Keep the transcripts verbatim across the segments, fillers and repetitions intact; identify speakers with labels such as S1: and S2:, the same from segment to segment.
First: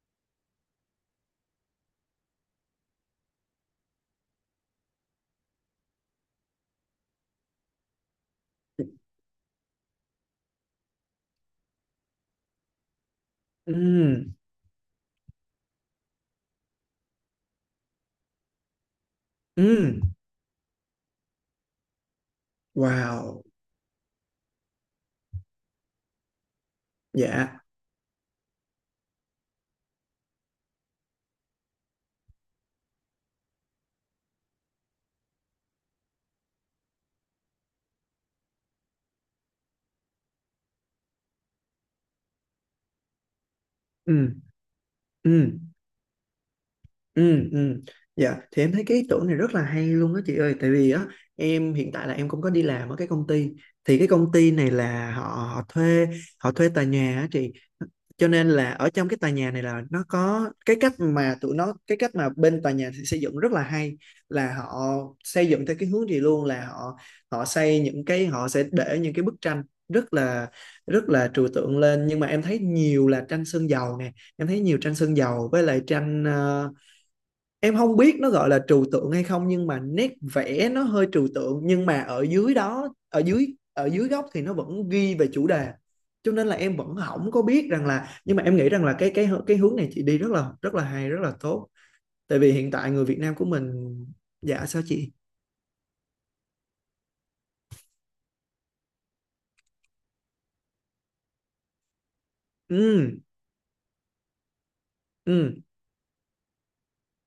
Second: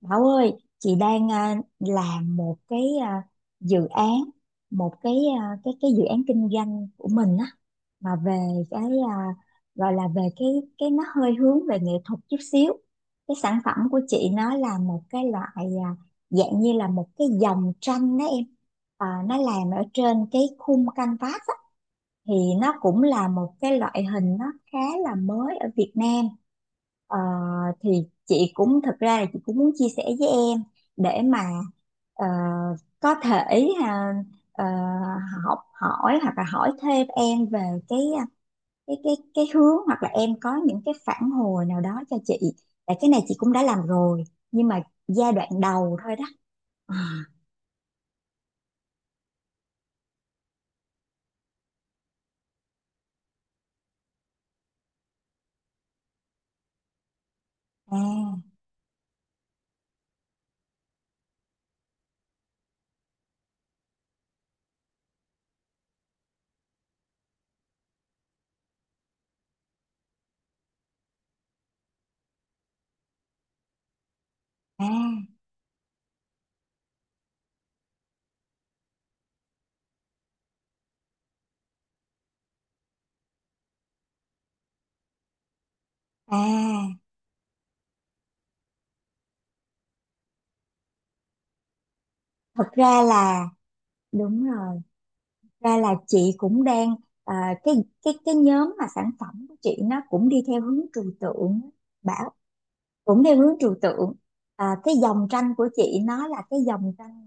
S1: Bảo ơi, chị đang à, làm một cái à, dự án, một cái à, cái cái dự án kinh doanh của mình á, mà về cái à, gọi là về cái cái nó hơi hướng về nghệ thuật chút xíu. Cái sản phẩm của chị
S2: Ừm.
S1: nó là một cái loại, à, dạng như là một cái dòng tranh đó em. À, nó làm ở
S2: Ừm.
S1: trên cái khung canvas á, thì nó cũng là
S2: Wow.
S1: một cái loại hình nó khá là mới ở Việt Nam. Ờ,
S2: Dạ.
S1: thì chị cũng thật ra là chị cũng muốn chia sẻ với em để mà ờ, có thể, à, ờ, học hỏi hoặc là hỏi thêm em về cái à, cái cái cái hướng, hoặc là em có những cái phản hồi nào đó cho chị, tại cái này chị cũng đã làm rồi
S2: Ừm.
S1: nhưng mà giai đoạn
S2: Ừm.
S1: đầu thôi đó à
S2: Ừm. Ừm. Dạ, thì em thấy cái ý tưởng này rất là hay luôn đó chị ơi, tại vì á, em hiện tại là em cũng có đi làm ở cái công ty, thì cái công ty này là họ họ thuê, họ thuê tòa nhà á chị, cho
S1: à
S2: nên là ở trong cái tòa nhà này là nó có cái cách mà tụi nó cái cách mà bên tòa nhà xây dựng rất là hay, là họ xây dựng theo cái hướng gì luôn, là họ họ xây những cái, họ sẽ để những cái bức tranh rất là rất là trừu tượng lên, nhưng mà em thấy nhiều là tranh sơn dầu nè, em thấy nhiều tranh sơn
S1: à
S2: dầu với lại tranh ờ, em không biết nó gọi là trừu tượng hay không, nhưng mà nét vẽ nó hơi trừu tượng, nhưng mà ở dưới đó ở dưới ở dưới góc thì nó vẫn ghi về chủ đề, cho nên là em vẫn
S1: à.
S2: không có biết rằng là, nhưng mà em nghĩ rằng là cái cái cái hướng này chị đi rất là rất là hay rất là tốt, tại vì
S1: Thật
S2: hiện tại
S1: ra
S2: người Việt Nam của
S1: là
S2: mình.
S1: đúng
S2: Dạ,
S1: rồi,
S2: sao chị?
S1: ra là chị cũng đang à, cái cái cái nhóm mà sản phẩm của chị nó cũng đi theo hướng trừu tượng. Bảo
S2: Ừ.
S1: cũng theo hướng trừu tượng. À, cái dòng tranh
S2: Ừ.
S1: của chị nó là cái dòng tranh,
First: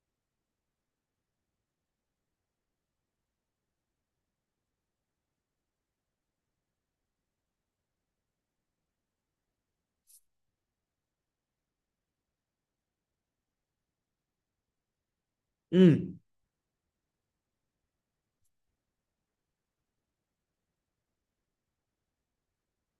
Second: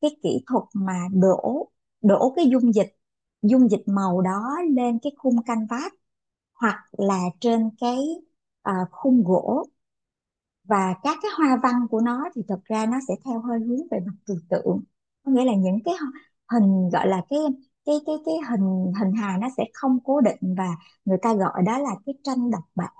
S1: cái kỹ thuật mà đổ đổ cái dung dịch dung dịch màu đó lên cái khung canvas, hoặc là trên cái à, khung gỗ. Và các cái hoa văn của nó thì thật ra nó sẽ theo hơi hướng về mặt trừu tượng, có nghĩa là những cái
S2: Ừ.
S1: hình, gọi là cái cái cái cái hình, hình hài nó sẽ không cố định, và người ta gọi đó là cái tranh độc bản.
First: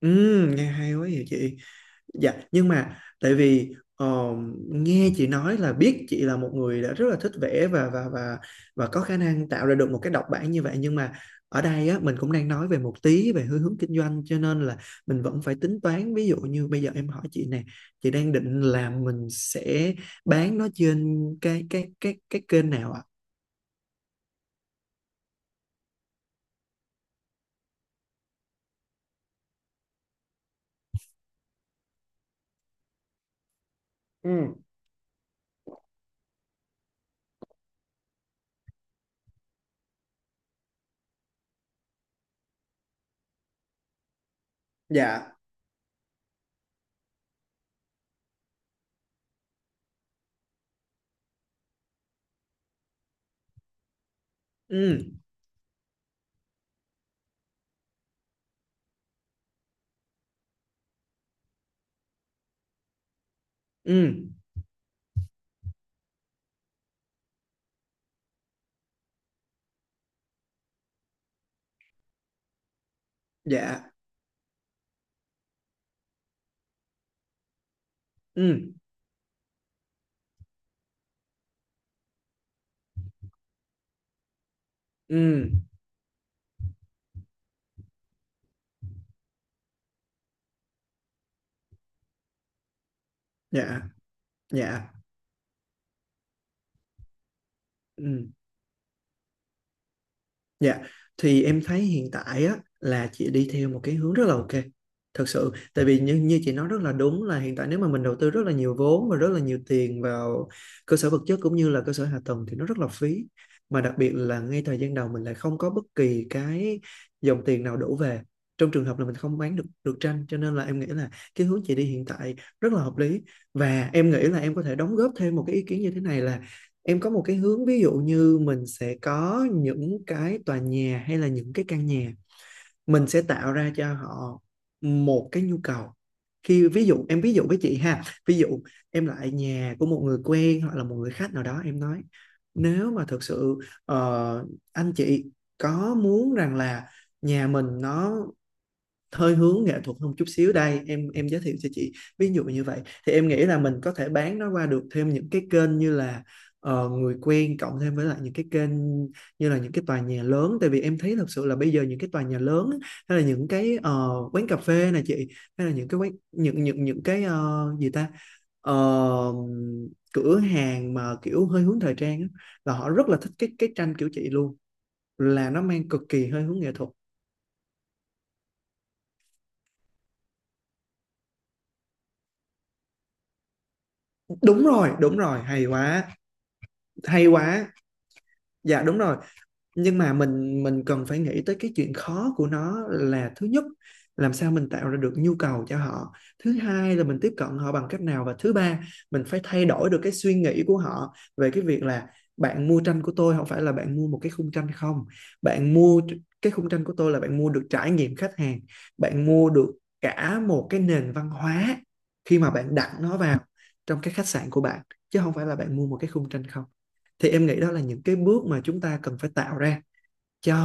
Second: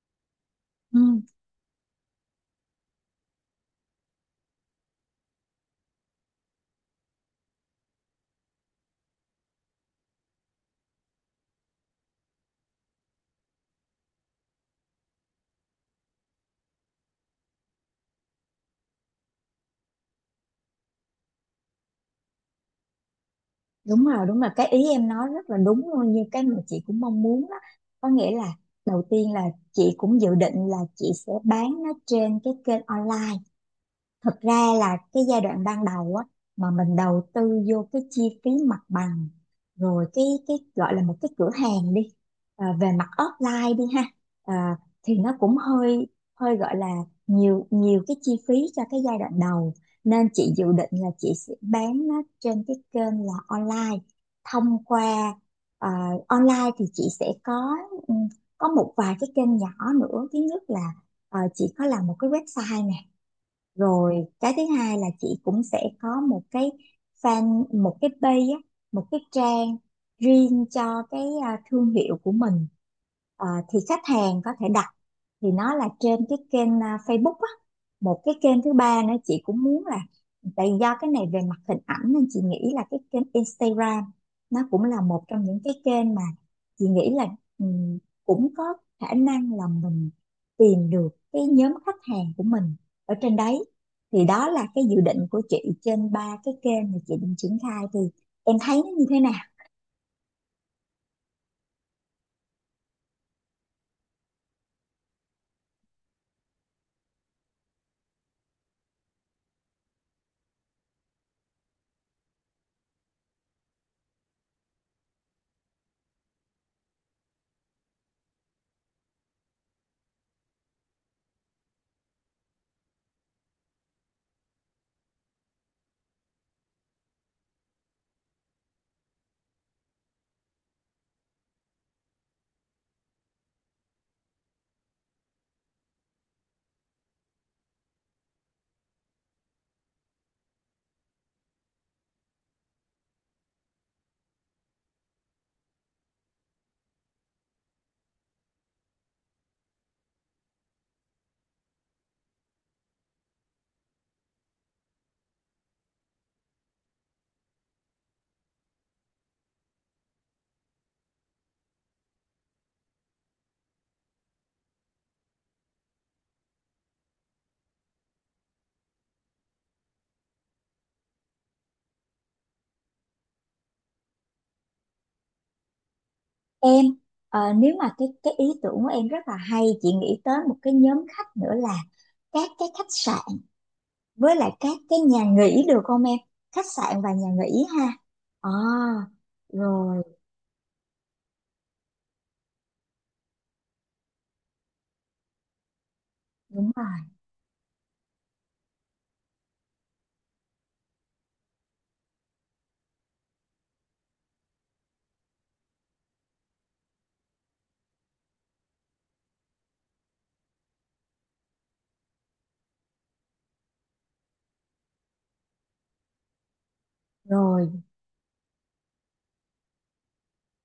S2: Ừ. Nghe hay quá
S1: Ừ,
S2: vậy chị. Dạ, nhưng mà tại vì ờ, nghe chị nói là biết chị là một người đã rất là thích vẽ và và và và có khả năng tạo ra được một cái độc bản như vậy, nhưng mà ở đây á mình cũng đang nói về một tí về hướng hướng kinh doanh, cho nên là mình vẫn phải tính toán, ví dụ như bây giờ em hỏi chị nè, chị đang định là mình sẽ bán nó trên cái cái cái cái kênh nào ạ?
S1: đúng rồi, đúng rồi, cái ý em nói rất là đúng luôn, như cái mà chị cũng mong muốn đó. Có nghĩa là đầu tiên là chị cũng dự định là chị sẽ bán nó trên cái kênh online. Thật
S2: Ừ.
S1: ra là cái giai đoạn ban đầu á, mà mình đầu tư vô cái chi phí mặt bằng, rồi cái cái gọi là một cái cửa hàng đi, ờ, về mặt offline đi ha. Ờ, thì
S2: Dạ.
S1: nó cũng hơi, hơi gọi là nhiều, nhiều cái chi phí cho cái giai đoạn đầu, nên chị dự định là chị sẽ bán nó trên cái kênh là online thông
S2: Ừ.
S1: qua, ờ, online thì chị sẽ có, ừ, có một vài cái kênh nhỏ nữa. Thứ nhất là, ờ, chị có làm một cái website nè.
S2: Ừ.
S1: Rồi cái thứ hai là chị cũng sẽ có một cái fan, một cái page á, một cái trang riêng cho cái à, thương hiệu của mình. Ờ, thì
S2: Dạ.
S1: khách hàng có thể đặt, thì nó là trên cái kênh à, Facebook á. Một cái kênh
S2: Ừ.
S1: thứ ba nữa chị cũng muốn là, tại do cái này về mặt hình ảnh nên chị nghĩ là cái kênh Instagram, nó cũng là một trong
S2: Ừ.
S1: những cái kênh mà chị nghĩ là ừm, cũng có khả năng là mình tìm được cái nhóm khách hàng của mình ở trên đấy.
S2: Dạ.
S1: Thì đó là cái
S2: Dạ.
S1: dự định của chị trên ba cái kênh mà chị định triển khai. Thì
S2: Ừ.
S1: em thấy nó như thế nào?
S2: Dạ, thì em thấy hiện tại á là chị đi theo một cái hướng rất là ok. Thật sự, tại vì như như chị nói rất là đúng là hiện tại nếu mà mình đầu tư rất là nhiều vốn và rất là nhiều tiền vào cơ sở vật chất cũng như là cơ sở hạ tầng thì nó rất là phí. Mà đặc biệt là ngay thời gian đầu mình lại không có bất kỳ cái dòng tiền nào đổ về. Trong trường hợp là mình không bán được được tranh, cho nên là em nghĩ là cái hướng chị đi hiện tại rất là hợp lý, và em nghĩ là em có thể đóng góp thêm một cái ý kiến như thế này là em có một cái hướng, ví dụ như mình sẽ có những cái tòa nhà hay là những cái căn nhà, mình sẽ tạo ra cho họ một cái nhu cầu, khi ví dụ em ví dụ với chị ha, ví dụ em lại nhà của một người quen hoặc là một người khách nào đó, em nói nếu mà thực sự ờ, anh chị có muốn rằng là nhà mình nó hơi hướng nghệ thuật hơn chút xíu, đây em em giới thiệu cho chị, ví dụ như vậy, thì em nghĩ là mình có thể bán nó qua được thêm những cái kênh như là ờ, người quen, cộng thêm với lại những cái kênh như là những cái tòa nhà lớn, tại vì em thấy thật sự là bây giờ những cái tòa nhà lớn hay là những cái ờ, quán cà phê này chị, hay là những cái quán, những những những cái ờ, gì ta Ờ, cửa hàng mà kiểu hơi hướng thời trang á, là họ rất là thích cái cái tranh kiểu chị luôn, là nó mang cực kỳ hơi hướng nghệ
S1: Em,
S2: thuật.
S1: ờ, nếu mà cái cái ý tưởng của em rất là hay, chị nghĩ tới một cái nhóm khách nữa là các cái khách sạn với lại
S2: Đúng
S1: các
S2: rồi,
S1: cái
S2: đúng
S1: nhà
S2: rồi,
S1: nghỉ,
S2: hay
S1: được không
S2: quá.
S1: em? Khách sạn và
S2: Hay
S1: nhà nghỉ
S2: quá.
S1: ha. À,
S2: Dạ, đúng rồi. Nhưng
S1: rồi.
S2: mà mình mình cần phải nghĩ tới cái chuyện khó của nó là thứ nhất, làm sao mình tạo ra được nhu cầu cho họ. Thứ
S1: Đúng
S2: hai
S1: rồi.
S2: là mình tiếp cận họ bằng cách nào, và thứ ba, mình phải thay đổi được cái suy nghĩ của họ về cái việc là bạn mua tranh của tôi không phải là bạn mua một cái khung tranh không. Bạn mua cái khung tranh của tôi là bạn mua được trải nghiệm khách hàng, bạn mua được cả một cái nền văn hóa khi mà bạn đặt nó vào trong cái khách sạn của bạn, chứ không phải là bạn mua một cái khung tranh không, thì em nghĩ đó
S1: Rồi.
S2: là những cái bước mà chúng ta cần phải tạo ra cho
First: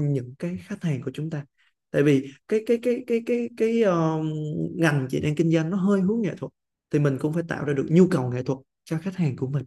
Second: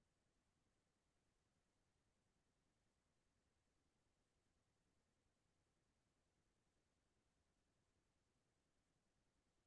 S2: những cái khách hàng của chúng ta, tại vì cái cái cái cái cái cái ờ, ngành chị đang kinh doanh nó hơi hướng nghệ thuật, thì mình cũng phải tạo ra được nhu cầu nghệ thuật cho khách hàng của mình.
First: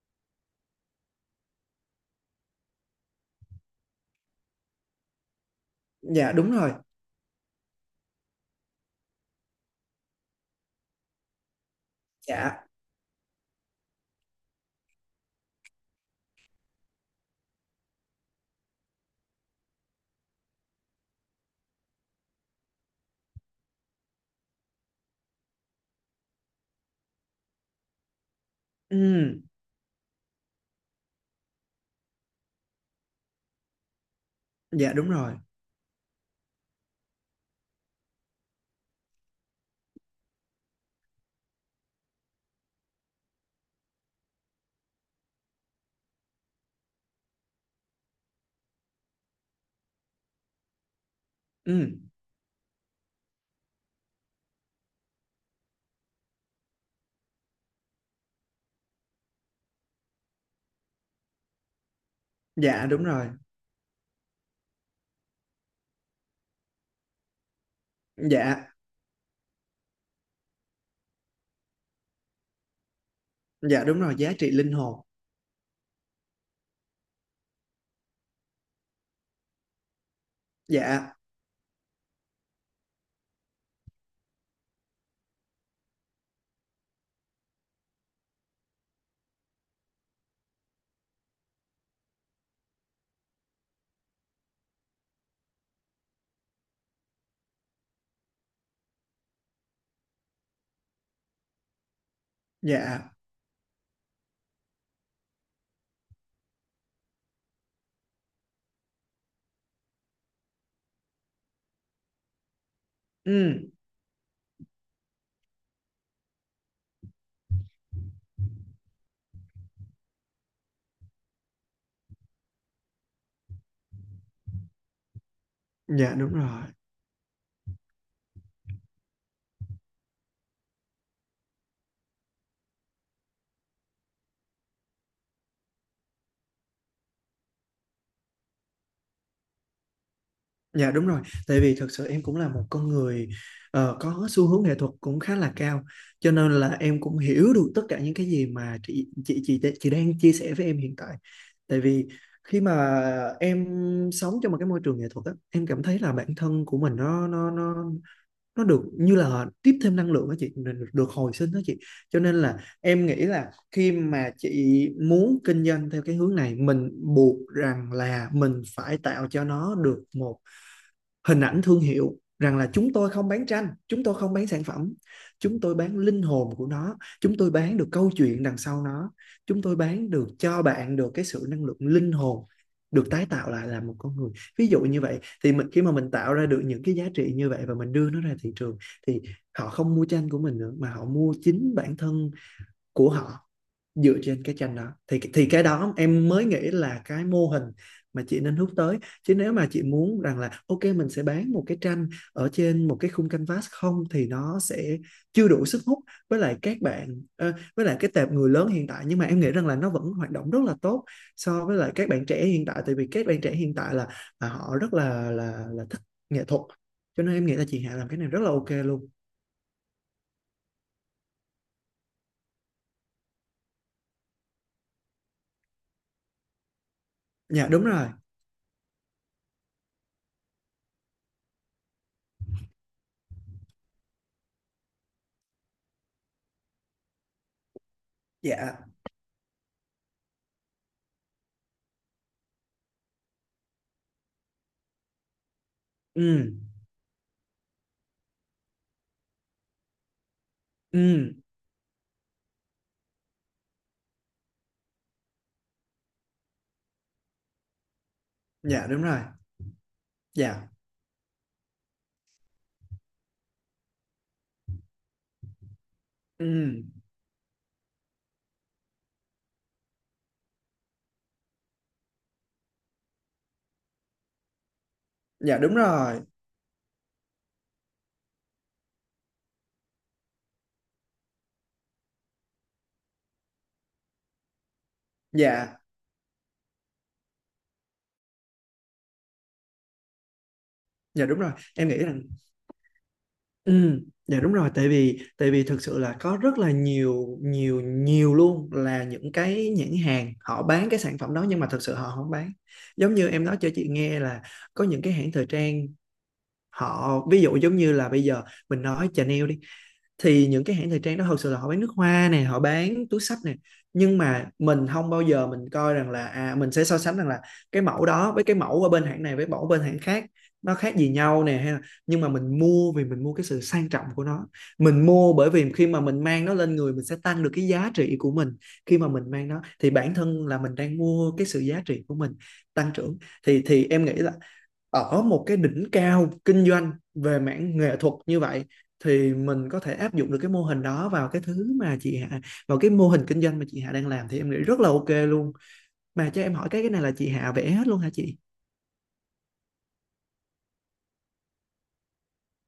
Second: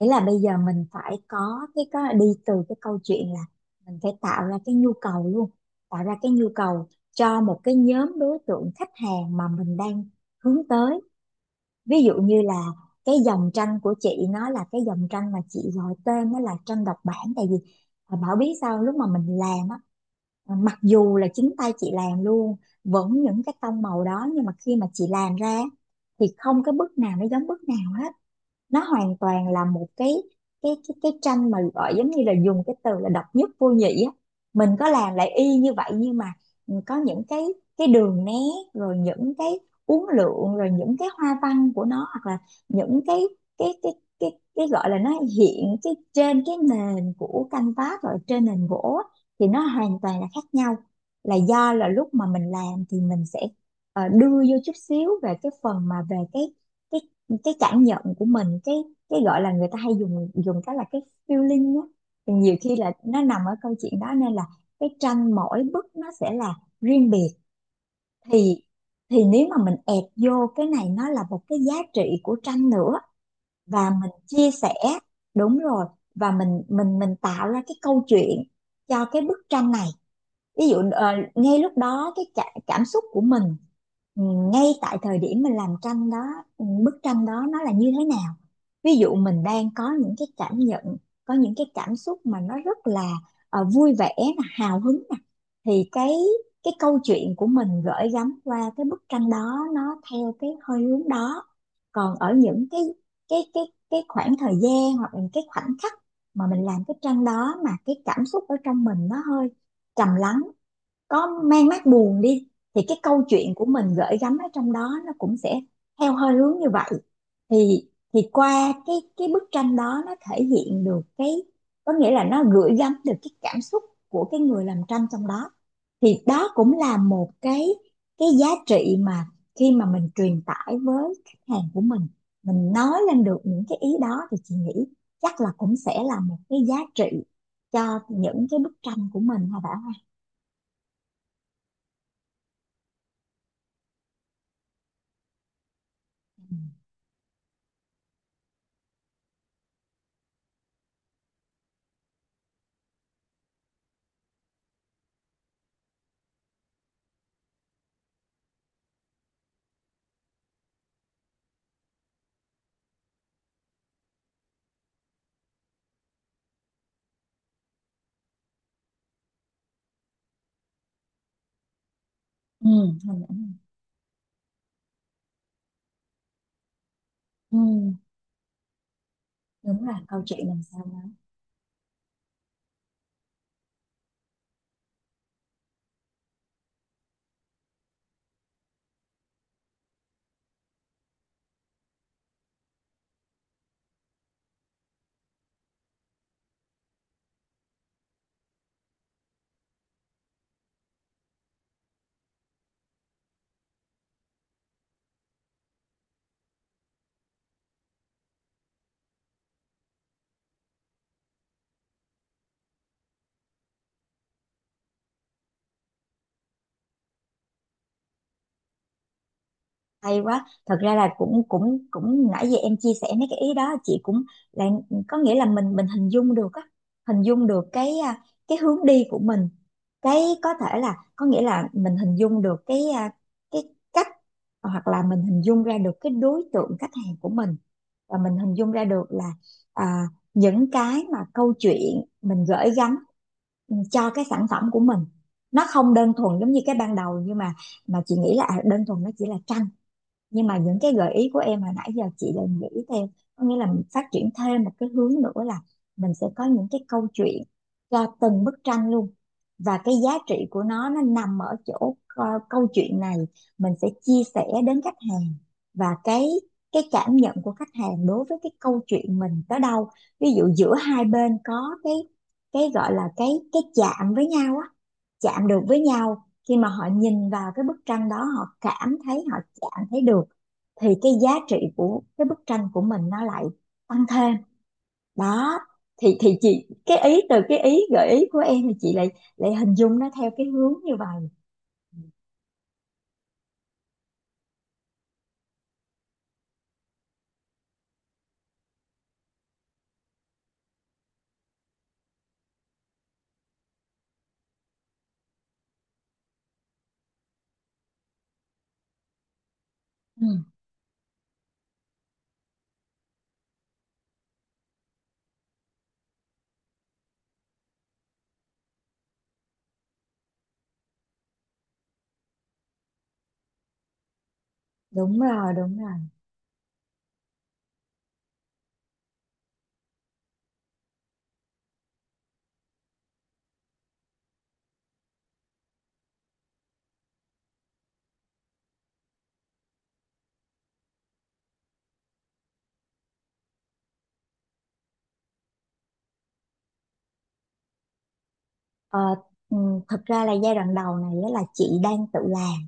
S1: Nghĩa là bây giờ mình phải có cái, có đi từ cái câu chuyện là mình phải tạo ra cái nhu cầu luôn, tạo ra cái
S2: Dạ,
S1: nhu
S2: đúng rồi.
S1: cầu cho một cái nhóm đối tượng khách hàng mà mình đang hướng tới. Ví dụ như là
S2: Dạ.
S1: cái dòng tranh của chị nó là cái dòng tranh mà chị gọi tên nó là tranh độc bản. Tại vì à, Bảo biết sao lúc mà mình làm á, à, mặc dù là chính tay chị làm luôn vẫn những cái tông màu đó, nhưng mà khi mà chị làm ra thì không cái bức nào nó giống bức nào hết. Nó hoàn
S2: Ừ.
S1: toàn là một cái cái cái cái tranh mà gọi giống như là dùng cái từ là độc nhất vô nhị á, mình có
S2: Dạ, đúng
S1: làm lại
S2: rồi.
S1: y như vậy nhưng mà, ừ, có những cái cái đường nét, rồi những cái uốn lượn, rồi những cái hoa văn của nó, hoặc là những cái cái cái cái cái gọi là nó hiện cái trên cái nền của canvas rồi trên nền gỗ á, thì nó hoàn toàn là khác nhau. Là do là
S2: Ừ.
S1: lúc mà mình làm thì mình sẽ, ờ, đưa vô chút xíu về cái phần mà về cái cái cái cảm nhận của mình, cái cái gọi là người ta hay dùng dùng cái là cái feeling á, thì nhiều khi
S2: Dạ,
S1: là
S2: đúng
S1: nó
S2: rồi.
S1: nằm ở câu chuyện đó nên là cái tranh mỗi bức nó sẽ là riêng biệt. thì
S2: Dạ.
S1: thì nếu mà mình ép vô cái này nó là một cái giá trị của tranh nữa,
S2: Dạ,
S1: và
S2: đúng
S1: mình
S2: rồi, giá
S1: chia
S2: trị linh
S1: sẻ.
S2: hồn.
S1: Đúng rồi. Và mình mình mình tạo ra cái câu chuyện cho cái bức tranh này. Ví dụ ờ,
S2: Dạ.
S1: ngay lúc đó cái cả, cảm xúc của mình, ừ, ngay tại thời điểm mình làm tranh đó. Ừ, bức tranh đó nó là như thế nào? Ví dụ mình đang có những cái cảm nhận, có những cái cảm xúc mà nó rất là ờ, vui vẻ nè, hào hứng nè, thì cái cái câu chuyện của mình gửi gắm qua cái bức tranh đó nó theo cái hơi hướng đó. Còn ở những cái
S2: Dạ.
S1: cái cái cái khoảng thời gian hoặc là cái khoảnh khắc mà mình làm cái tranh đó mà cái cảm xúc ở trong mình nó hơi trầm lắng, có mang mát buồn đi, thì cái câu chuyện của
S2: Ừ.
S1: mình gửi gắm ở trong đó nó cũng sẽ theo hơi hướng như vậy. Thì thì qua cái cái bức tranh đó nó thể hiện được cái, có nghĩa là nó gửi gắm được cái cảm xúc của cái người làm tranh trong đó.
S2: Dạ,
S1: Thì
S2: đúng rồi.
S1: đó cũng là một cái cái giá trị mà khi mà mình truyền tải với khách hàng của mình mình nói lên được những cái ý đó, thì chị nghĩ chắc là cũng sẽ là một cái giá trị cho những cái bức tranh của mình, hả Bảo ha?
S2: Dạ đúng rồi, tại vì thật sự em cũng là một con người ờ, có xu hướng nghệ thuật cũng khá là cao, cho nên là em cũng hiểu được tất cả những cái gì mà chị chị chị chị đang chia sẻ với em hiện tại. Tại vì khi mà em sống trong một cái môi trường nghệ thuật á, em cảm thấy là bản thân của mình nó nó nó nó được như là tiếp thêm năng lượng đó chị, được được hồi sinh đó chị. Cho nên là em nghĩ là khi mà chị muốn kinh doanh theo cái hướng này, mình buộc rằng là mình phải tạo cho nó được một hình ảnh thương hiệu rằng
S1: Ừ.
S2: là chúng
S1: Ừ,
S2: tôi không
S1: ừ,
S2: bán tranh, chúng tôi không bán sản phẩm, chúng tôi bán linh hồn của nó, chúng tôi
S1: ừ,
S2: bán được câu chuyện đằng sau nó, chúng tôi
S1: đúng là
S2: bán
S1: câu
S2: được
S1: chuyện
S2: cho
S1: làm sao.
S2: bạn được cái sự năng lượng linh hồn được tái tạo lại là một con người. Ví dụ như vậy, thì mình khi mà mình tạo ra được những cái giá trị như vậy và mình đưa nó ra thị trường, thì họ không mua tranh của mình nữa mà họ mua chính bản thân của họ dựa trên cái tranh đó, thì thì cái đó em mới nghĩ là cái mô hình mà chị nên hướng tới, chứ nếu mà chị muốn rằng là ok mình sẽ bán một cái tranh ở trên một cái khung canvas không thì nó sẽ chưa đủ sức hút với lại các bạn ờ, với lại cái tệp người lớn hiện tại, nhưng mà em nghĩ rằng là nó vẫn hoạt động rất là tốt so với lại các bạn trẻ hiện tại, tại vì các bạn trẻ hiện tại là, là họ rất là là là thích nghệ thuật, cho nên em nghĩ là chị Hạ làm cái này rất là ok luôn.
S1: Hay quá. Thật ra là cũng cũng cũng nãy giờ em chia sẻ mấy cái ý đó chị cũng là, có nghĩa là mình mình hình dung được á, hình dung được
S2: Dạ đúng
S1: cái
S2: rồi.
S1: à, cái hướng đi của mình. Cái có thể là, có nghĩa là mình hình dung được cái à, cái cách, hoặc là mình hình dung ra được cái đối tượng khách hàng của mình, và mình hình dung ra
S2: Dạ.
S1: được là à, những cái mà câu chuyện mình gửi gắm, ừ, cho cái sản phẩm của mình, nó không đơn thuần
S2: Ừ.
S1: giống như cái ban đầu, nhưng mà mà chị nghĩ là, à, đơn thuần nó chỉ là tranh. Nhưng mà những cái gợi ý
S2: Ừ.
S1: của em hồi nãy giờ chị đều nghĩ theo, có nghĩa là mình phát triển thêm một cái hướng nữa là mình sẽ có những cái câu chuyện cho từng bức
S2: Dạ,
S1: tranh
S2: đúng
S1: luôn.
S2: rồi.
S1: Và cái giá trị của
S2: Dạ.
S1: nó nó nằm ở chỗ ờ, câu chuyện này mình sẽ chia sẻ đến khách hàng. Và cái cái
S2: Ừm,
S1: cảm nhận của khách hàng đối với cái câu chuyện mình tới đâu, ví dụ giữa hai bên có cái cái gọi là cái cái chạm với nhau á, chạm
S2: dạ,
S1: được
S2: đúng
S1: với
S2: rồi.
S1: nhau. Khi mà họ nhìn vào cái bức tranh đó, họ cảm thấy, họ chạm thấy được, thì cái giá trị của cái bức tranh của mình nó lại tăng thêm đó.
S2: Dạ,
S1: Thì thì chị, cái ý từ cái ý gợi ý của em, thì chị lại lại hình dung nó theo cái hướng như
S2: dạ,
S1: vậy.
S2: đúng rồi. Em nghĩ rằng ừm, dạ, đúng rồi, tại vì tại vì thực sự là có rất là nhiều nhiều nhiều luôn là những cái nhãn hàng họ bán cái sản phẩm đó nhưng mà thực sự họ không bán. Giống như em nói cho chị nghe là có những cái hãng thời trang, họ ví dụ giống như là bây giờ mình nói Chanel đi,
S1: Ừ,
S2: thì những cái hãng thời trang đó thật sự là họ bán nước hoa nè, họ bán túi xách nè, nhưng mà mình không bao giờ mình coi rằng là à mình sẽ so sánh rằng là cái mẫu đó với cái mẫu ở bên hãng này với mẫu bên hãng khác nó khác gì nhau nè, hay là, nhưng mà mình mua vì mình mua cái sự sang trọng của nó, mình
S1: đúng
S2: mua bởi
S1: rồi,
S2: vì
S1: đúng
S2: khi mà
S1: rồi.
S2: mình mang nó lên người, mình sẽ tăng được cái giá trị của mình, khi mà mình mang nó thì bản thân là mình đang mua cái sự giá trị của mình tăng trưởng, thì thì em nghĩ là ở một cái đỉnh cao kinh doanh về mảng nghệ thuật như vậy thì mình có thể áp dụng được cái mô hình đó vào cái thứ mà chị Hạ, vào cái mô hình kinh doanh mà chị Hạ đang làm, thì em nghĩ rất là ok luôn. Mà cho em hỏi cái cái này là chị Hạ vẽ hết luôn hả chị?
S1: ờ, ừ, Thật ra là giai đoạn đầu này á là chị đang tự làm,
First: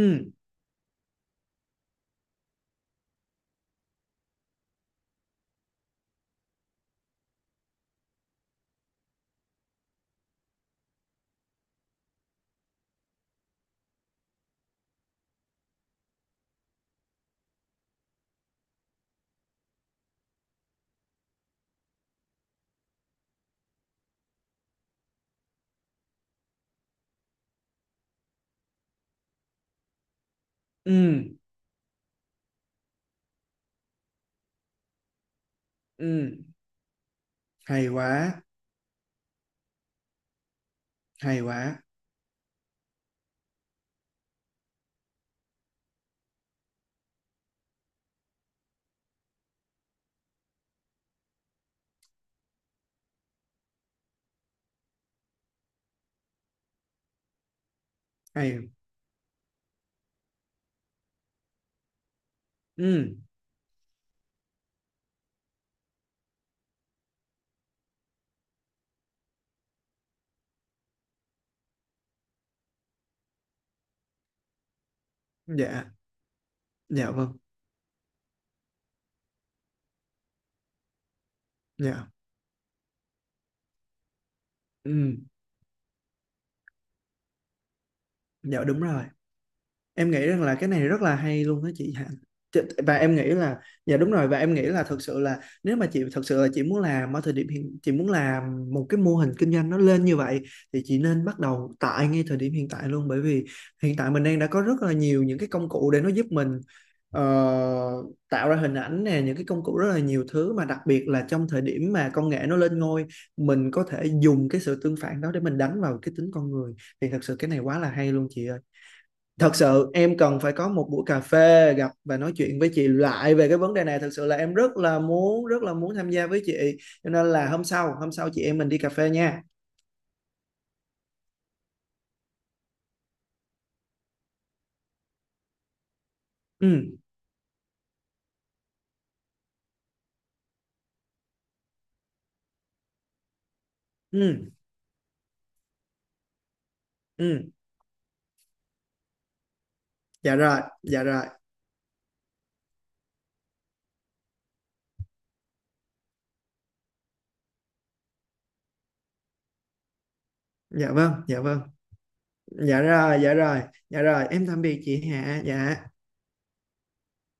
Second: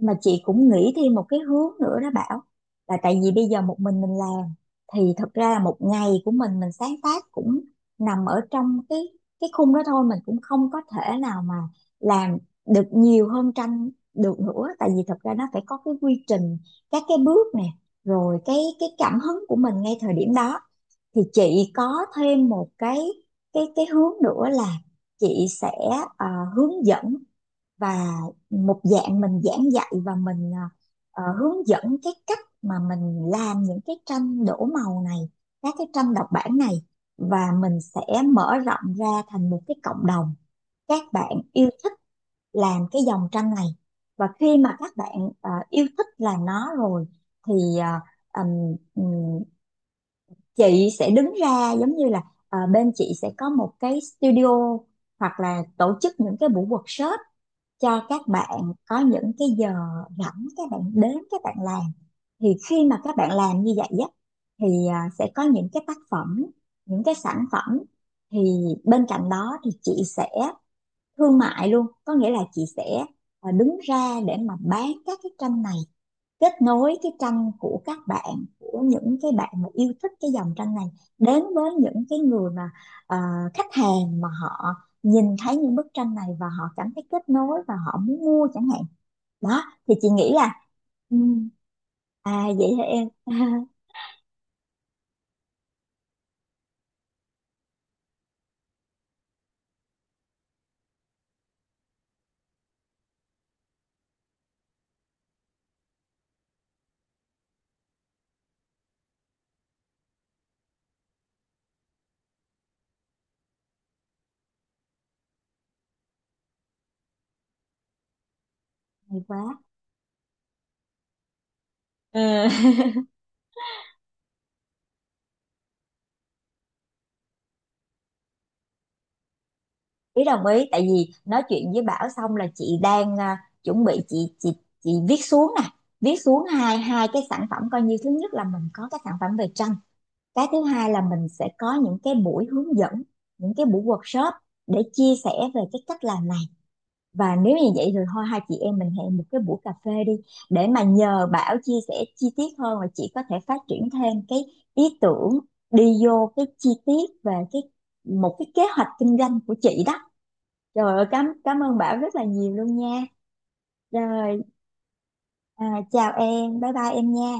S1: mà chị cũng nghĩ thêm một cái hướng nữa đó Bảo. Là tại vì bây giờ một mình mình làm thì thật ra là một ngày của mình mình sáng tác cũng nằm ở trong cái cái khung đó thôi, mình cũng không có thể nào mà làm được nhiều hơn tranh được nữa, tại vì thật ra nó phải có cái quy trình, các cái bước nè, rồi cái cái cảm hứng của mình ngay thời điểm đó. Thì chị có thêm một cái cái cái hướng nữa là chị sẽ, ờ, hướng dẫn và một dạng mình giảng dạy và mình, à,
S2: Ừ.
S1: ờ, hướng dẫn cái cách mà mình làm những cái tranh đổ màu này, các cái
S2: Ừ.
S1: tranh độc bản này. Và mình
S2: Hay
S1: sẽ
S2: quá.
S1: mở rộng ra thành một cái cộng đồng các bạn
S2: Hay
S1: yêu
S2: quá.
S1: thích làm cái dòng tranh này. Và khi mà các bạn ờ, yêu thích làm nó rồi thì, ờ, ừm, ừm, chị sẽ đứng ra giống như là, ờ, bên chị sẽ có một cái studio hoặc là tổ chức những cái buổi workshop cho các
S2: Hay.
S1: bạn có những cái giờ rảnh, các bạn đến các bạn làm. Thì khi mà
S2: Ừ.
S1: các bạn làm như vậy á, thì à, sẽ có những cái tác phẩm, những cái sản phẩm. Thì bên cạnh đó thì chị sẽ thương mại luôn, có nghĩa là chị sẽ à, đứng ra để mà bán các cái tranh này,
S2: Dạ.
S1: kết nối cái
S2: Dạ vâng.
S1: tranh của các bạn, của những cái bạn mà yêu thích cái dòng tranh này, đến với những
S2: Dạ.
S1: cái người mà, ờ, khách hàng mà họ
S2: Ừ.
S1: nhìn thấy những bức tranh này và họ cảm thấy kết nối và họ muốn mua
S2: Dạ
S1: chẳng
S2: đúng
S1: hạn.
S2: rồi,
S1: Đó, thì chị
S2: em nghĩ
S1: nghĩ
S2: rằng là
S1: là,
S2: cái này rất là
S1: ừ,
S2: hay luôn đó chị Hạnh.
S1: à
S2: Chị-
S1: vậy hả
S2: và
S1: em?
S2: em nghĩ là, dạ đúng rồi, và em nghĩ là thực sự là nếu mà chị thực sự là chị muốn làm ở thời điểm hiện, chị muốn làm một cái mô hình kinh doanh nó lên như vậy, thì chị nên bắt đầu tại ngay thời điểm hiện tại luôn, bởi vì hiện tại mình đang đã có rất là nhiều những cái công cụ để nó giúp mình ờ, tạo ra hình ảnh nè, những cái công cụ rất là nhiều thứ mà đặc biệt là trong thời điểm mà công nghệ nó lên ngôi, mình có thể dùng cái sự tương phản đó để mình đánh vào cái tính con người, thì thật sự cái này quá là hay luôn chị ơi.
S1: Hay
S2: Thật
S1: quá.
S2: sự em cần phải có một buổi cà phê gặp và nói
S1: Ừ.
S2: chuyện với chị lại về cái vấn đề này, thật sự là em rất là muốn rất là muốn tham gia với chị, cho nên là hôm sau hôm sau chị em mình đi cà phê nha.
S1: Ý, đồng ý, tại vì nói chuyện với Bảo xong là chị đang, à, chuẩn bị, chị chị chị viết xuống nè, viết xuống hai
S2: Ừ.
S1: hai cái sản phẩm coi như, thứ nhất là mình có cái sản phẩm về tranh, cái thứ hai là mình sẽ có những cái buổi hướng dẫn, những cái buổi workshop
S2: Ừ.
S1: để chia sẻ về cái cách làm này. Và
S2: Ừ.
S1: nếu như vậy thì thôi, hai chị em mình hẹn một cái buổi cà phê đi,
S2: Dạ rồi.
S1: để mà
S2: Dạ rồi.
S1: nhờ Bảo chia sẻ chi tiết hơn và chị có thể phát triển thêm cái ý tưởng, đi vô cái chi tiết về cái, một cái kế hoạch kinh doanh của chị đó. Trời
S2: Dạ
S1: ơi,
S2: vâng.
S1: cảm
S2: Dạ vâng.
S1: cảm ơn Bảo rất là nhiều luôn
S2: Dạ
S1: nha.
S2: rồi. Dạ rồi. Dạ rồi,
S1: Rồi,
S2: em tạm biệt chị Hạ.
S1: à,
S2: Dạ.
S1: chào em, bye bye em nha.